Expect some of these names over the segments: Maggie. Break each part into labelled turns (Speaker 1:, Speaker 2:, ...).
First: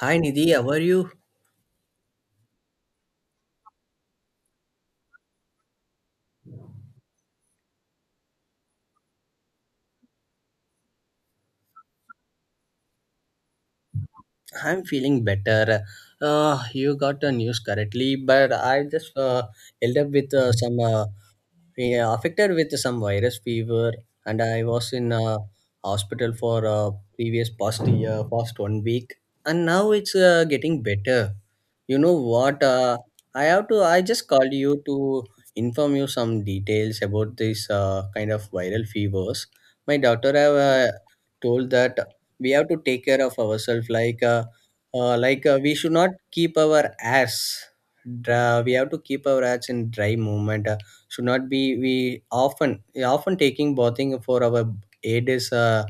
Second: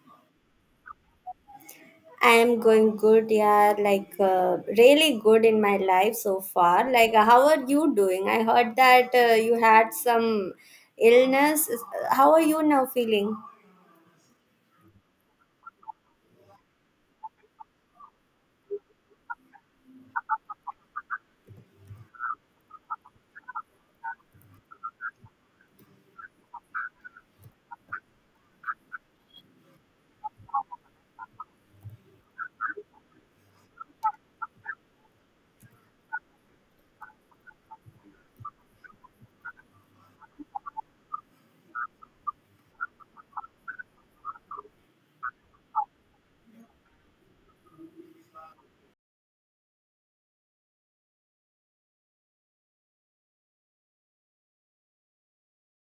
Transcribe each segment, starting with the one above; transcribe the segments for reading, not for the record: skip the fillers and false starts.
Speaker 1: Hi Nidhi, how are you?
Speaker 2: I am going good, yeah, like really good in my life so far. How are you doing? I heard that you had some illness. How are you now feeling?
Speaker 1: I'm feeling better. You got the news correctly, but I just held up with some yeah, affected with some virus fever, and I was in hospital for previous past year, past one week, and now it's getting better. You know what? I have to. I just called you to inform you some details about this kind of viral fevers. My daughter have told that we have to take care of ourselves. Like, we should not keep our ass dry. We have to keep our ass in dry movement. Should not be we often taking bathing for our aid is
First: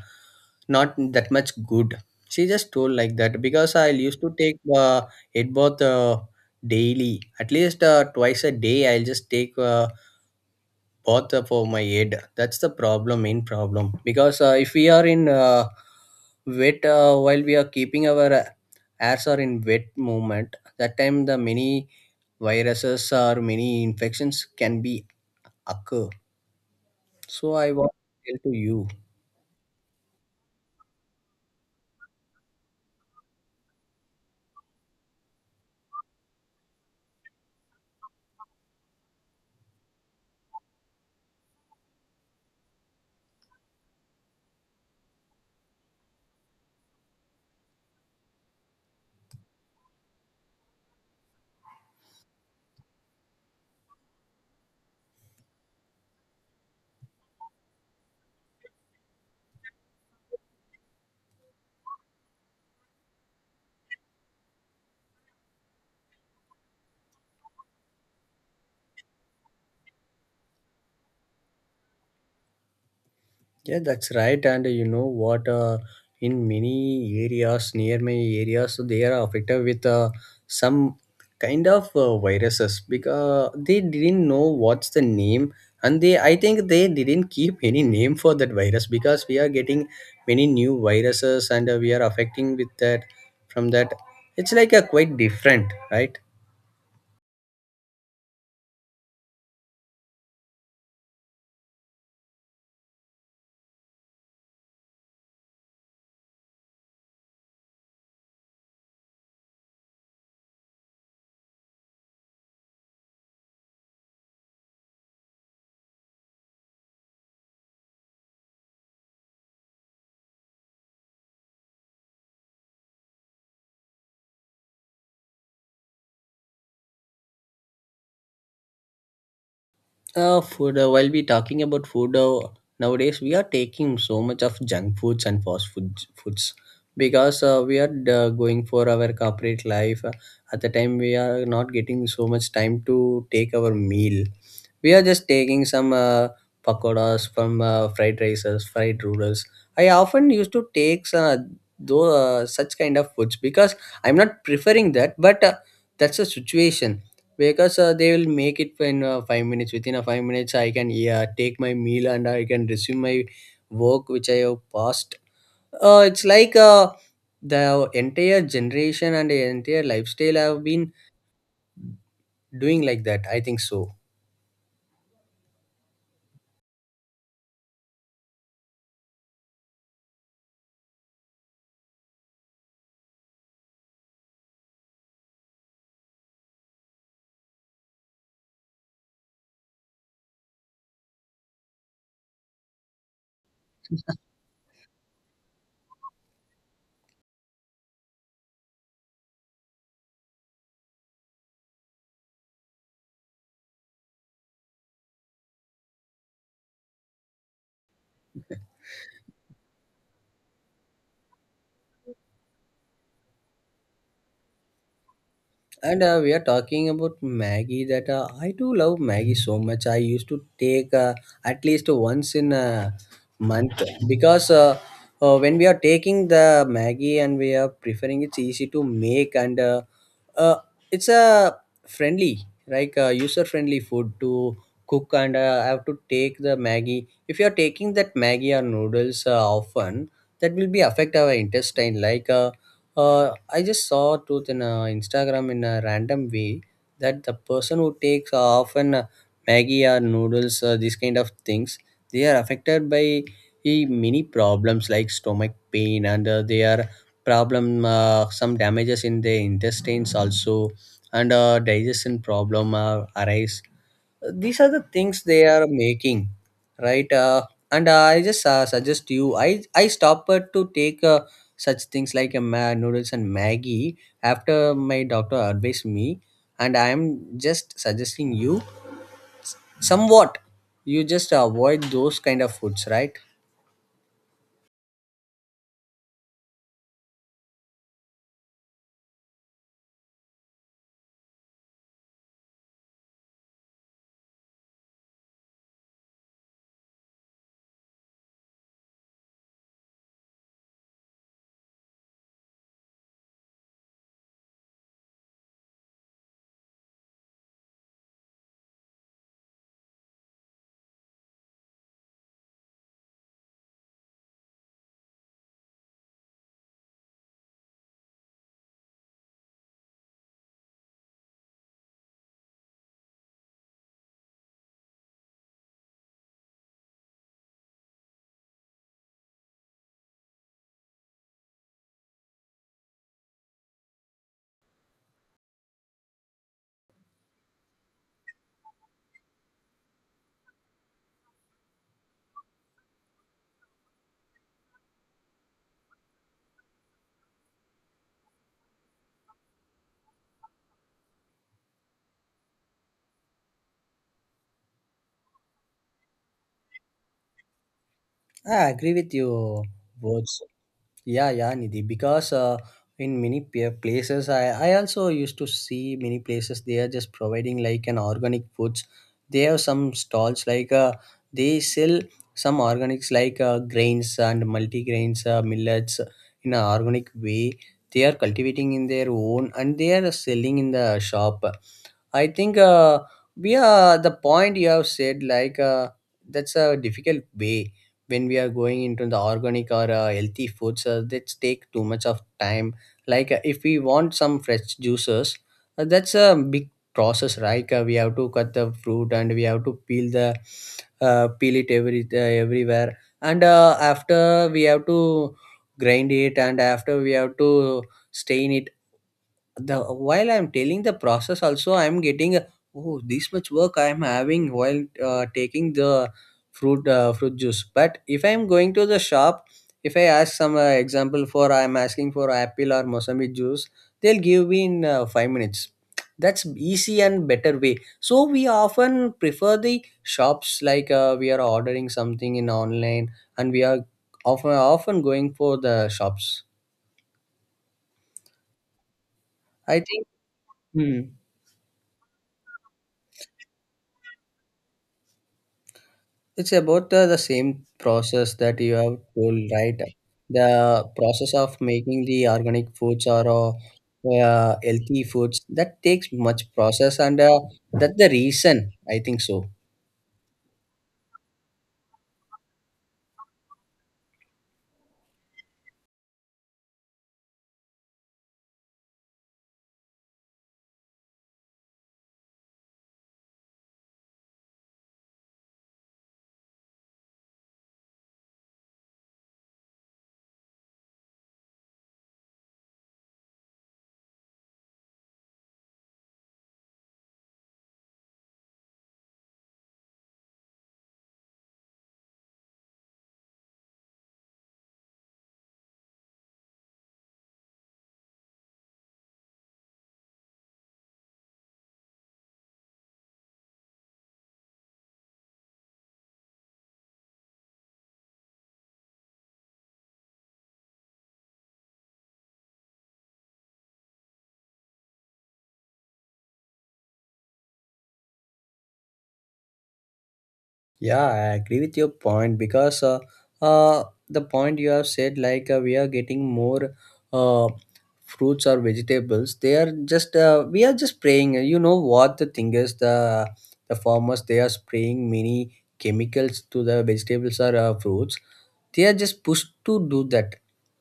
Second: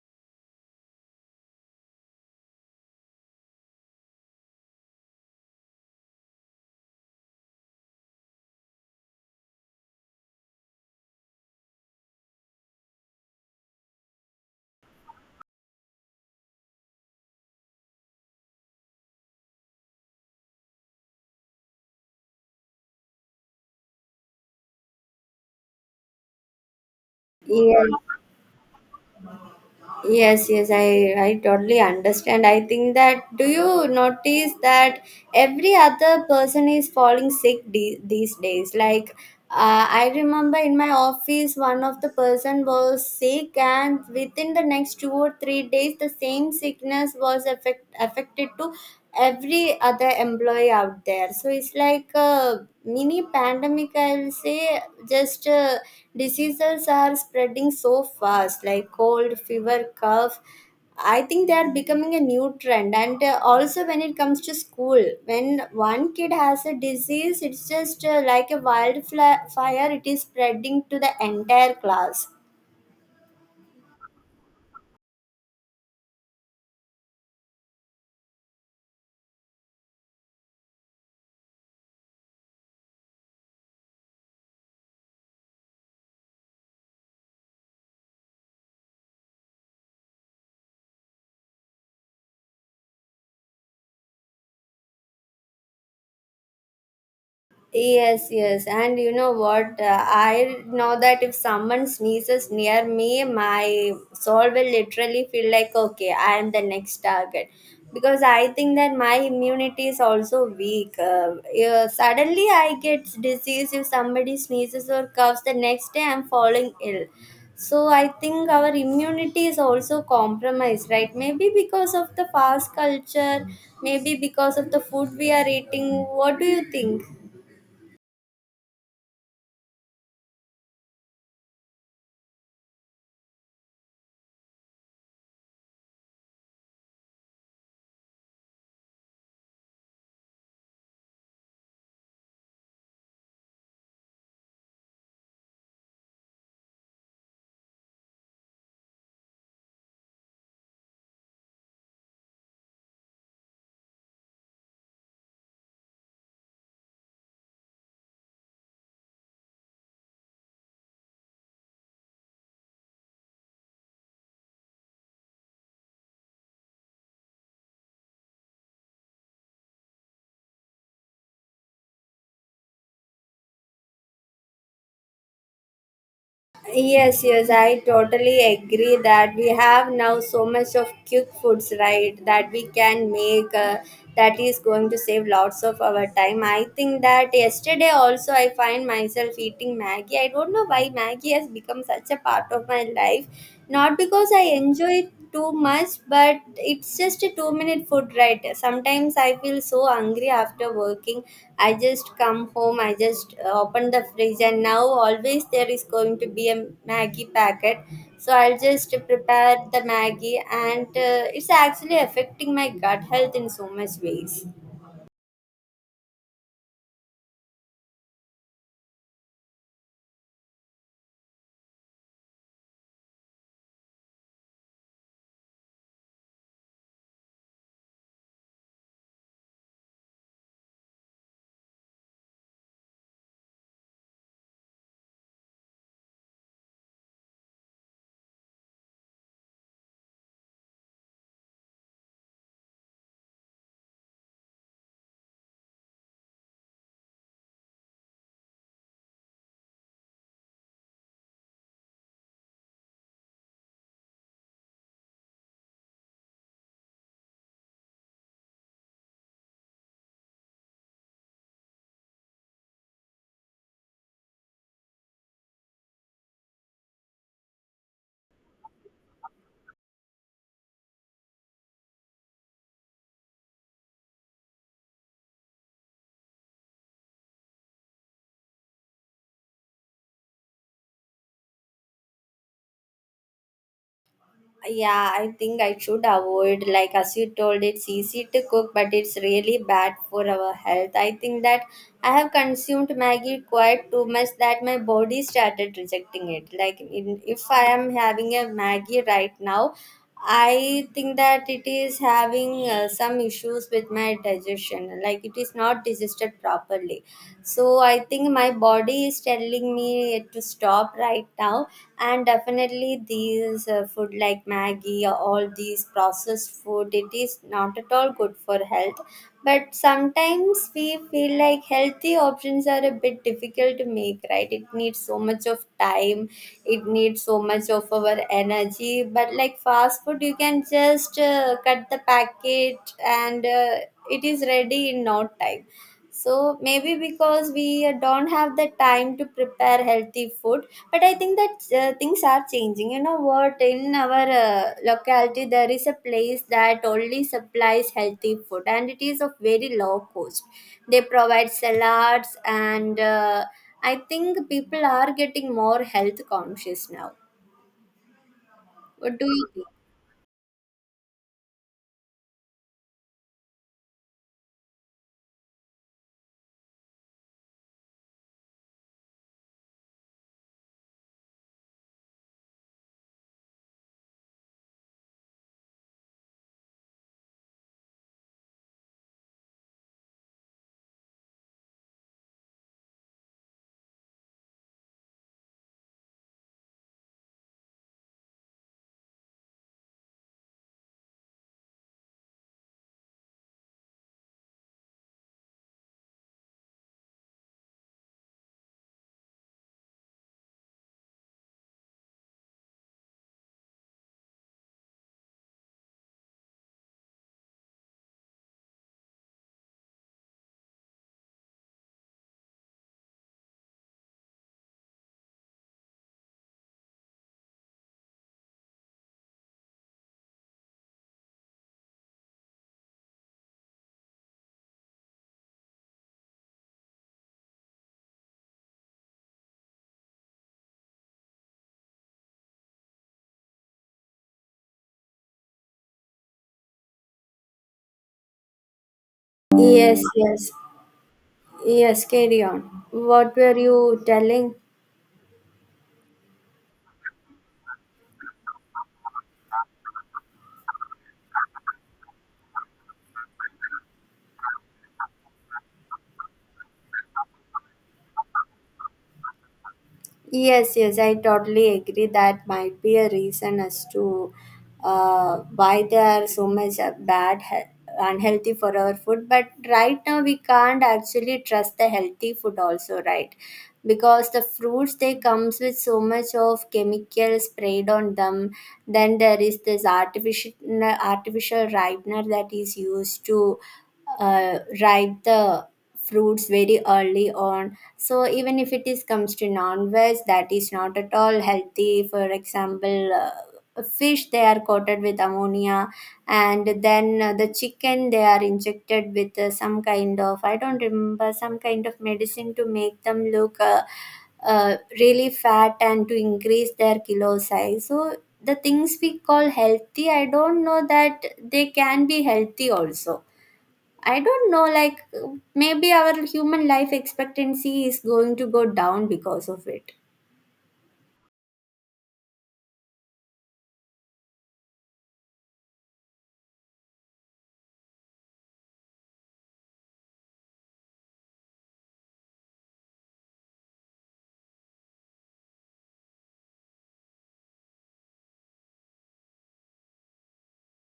Speaker 1: not that much good. She just told like that because I used to take head bath daily, at least twice a day, I'll just take bath for my head. That's the problem, main problem because if we are in wet while we are keeping our hairs are in wet movement. That time the many viruses or many infections can be occur, so I
Speaker 2: Yeah.
Speaker 1: want to tell to you.
Speaker 2: Yes, yes, I totally understand. I think that, do you notice that every other person is falling sick these days? I remember in my office, one of the person was sick, and within the next 2 or 3 days, the same sickness was affected to every other employee out there. So it's like a mini pandemic, I will say. Just Diseases are spreading so fast, like cold, fever, cough. I think they are becoming a new trend. And Also, when it comes to school, when one kid has a disease, it's just like a wildfire, it is spreading to the entire class.
Speaker 1: Yeah, that's right. And you know what? In many areas, near my areas, they are affected with some kind of viruses because they didn't know what's the name, and they I think they didn't keep any name for that virus, because we are getting many new viruses, and we are affecting with that from that. It's like a quite different, right?
Speaker 2: Yes, yes. And you know what? I know that if someone sneezes near me, my soul will literally feel like, okay, I am the next target. Because I think that my immunity is also weak. Yeah, suddenly I get disease if somebody sneezes or coughs. The next day I'm falling ill. So I think our immunity is also compromised, right? Maybe because of the fast culture, maybe because of the food we are eating. What do you think?
Speaker 1: Food. While we talking about food, nowadays we are taking so much of junk foods and fast foods because we are going for our corporate life. At the time, we are not getting so much time to take our meal. We are just taking some pakoras from fried rices, fried noodles. I often used to take though such kind of foods because I'm not preferring that, but that's a situation because they will make it in 5 minutes. Within a 5 minutes I can, yeah, take my meal, and I can resume my work which I have passed. It's like the entire generation and the entire lifestyle have been doing like that, I think so.
Speaker 2: Yes, yes, I totally agree that we have now so much of quick foods, right? That we can make, that is going to save lots of our time. I think that yesterday also I find myself eating Maggie. I don't know why Maggie has become such a part of my life. Not because I enjoy it too much, but it's just a 2 minute food, right? Sometimes I feel so hungry after working. I just come home, I just open the fridge, and now always there is going to be a Maggie packet. So I'll just prepare the Maggie, and it's actually affecting my gut health in so much ways.
Speaker 1: And we are talking about Maggie. That I do love Maggie so much. I used to take at least once in a month, because when we are taking the Maggie and we are preferring, it's easy to make, and uh, it's a friendly, like user friendly food to cook. And I have to take the Maggie. If you are taking that Maggie or noodles often, that will be affect our intestine. I just saw truth in Instagram in a random way that the person who takes often Maggie or noodles, these kind of things, they are affected by many problems like stomach pain, and they are problem, some damages in the intestines also, and digestion problem arise. These are the things they are making, right? And I just suggest you, I stop to take such things like a noodles and Maggie, after my doctor advised me. And I am just suggesting you, somewhat you just avoid those kind of foods, right?
Speaker 2: Yeah, I think I should avoid, like as you told, it's easy to cook but it's really bad for our health. I think that I have consumed Maggie quite too much that my body started rejecting it. If I am having a Maggie right now, I think that it is having some issues with my digestion, like it is not digested properly. So I think my body is telling me to stop right now, and definitely these food like Maggie or all these processed food, it is not at all good for health. But sometimes we feel like healthy options are a bit difficult to make, right? It needs so much of time, it needs so much of our energy. But like fast food, you can just cut the packet, and it is ready in no time. So maybe because we don't have the time to prepare healthy food, but I think that things are changing. You know what? In our locality, there is a place that only supplies healthy food, and it is of very low cost. They provide salads, and I think people are getting more health conscious now.
Speaker 1: I agree with
Speaker 2: What do
Speaker 1: you
Speaker 2: you think?
Speaker 1: both. Yeah, yeah, Nidhi. Because in many places, I also used to see many places they are just providing like an organic foods. They have some stalls like they sell some organics like grains and multigrains, millets in an organic way. They are cultivating in their own and they are selling in the shop. I think we are the point you have said, like that's a difficult way when we are going into the organic or healthy foods that take too much of time. Like if we want some fresh juices, that's a big process, right? We have to cut the fruit, and we have to peel the peel it every everywhere, and after we have to grind it, and after we have to stain it. The while I'm telling the process also, I'm getting a, oh, this much work I'm having while taking the fruit juice. But if I'm going to the shop, if I ask some example for, I'm asking for apple or mosambi juice, they'll give me in 5 minutes. That's easy and better way, so we often prefer the shops. Like we are ordering something in online, and we are often going for the shops. I
Speaker 2: Yes,
Speaker 1: think,
Speaker 2: yes,
Speaker 1: hmm.
Speaker 2: yes. Carry on. What were you telling?
Speaker 1: It's about the same process that you have told, right? The process of making the organic foods or healthy foods that takes much process, and that's the reason, I think so.
Speaker 2: Yes, yes, I totally agree. That might be a reason as to why they are so much bad, unhealthy for our food. But right now, we can't actually trust the healthy food also, right? Because the fruits, they comes with so much of chemical sprayed on them. Then there is this artificial ripener that is used to ripe the fruits very early on. So even if it is comes to non-veg, that is not at all healthy. For example, fish, they are coated with ammonia, and then the chicken, they are injected with some kind of, I don't remember, some kind of medicine to make them look really fat and to increase their kilo size. So the things we call healthy, I don't know that they can be healthy also. I don't know, like, maybe our human life expectancy is going to go down because of it.
Speaker 1: Yeah, I agree with your point because the point you have said, like we are getting more uh, fruits or vegetables. They are just we are just spraying. You know what the thing is, the farmers they are spraying many chemicals to the vegetables or fruits. They are just pushed to do that,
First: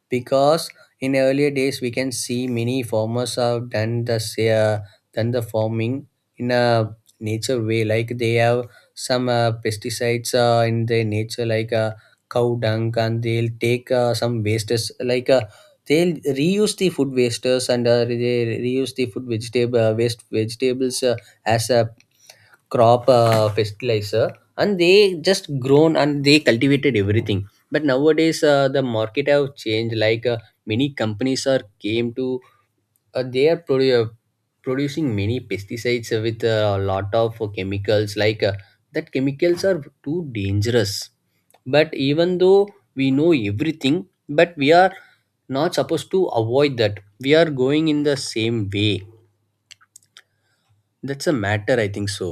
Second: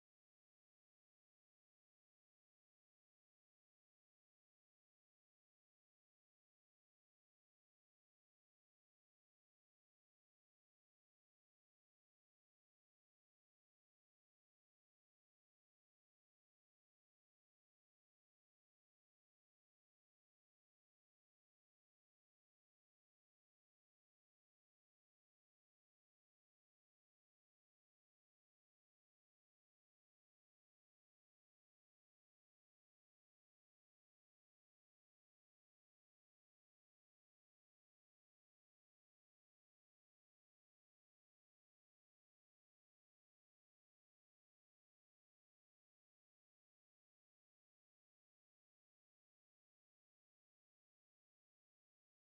Speaker 1: because in earlier days we can see many farmers have done the done the farming in a nature way. Like they have some pesticides in their nature, like cow dung, and they'll take some wastes like they'll reuse the food wastes, and they reuse the food vegetable waste vegetables as a crop fertilizer, and they just grown and they cultivated everything. But nowadays the market have changed. Like many companies are came to they are producing many pesticides with a lot of chemicals. Like that chemicals are too dangerous, but even though we know everything, but we are not supposed to avoid that. We are going in the same way. That's a matter, I think so.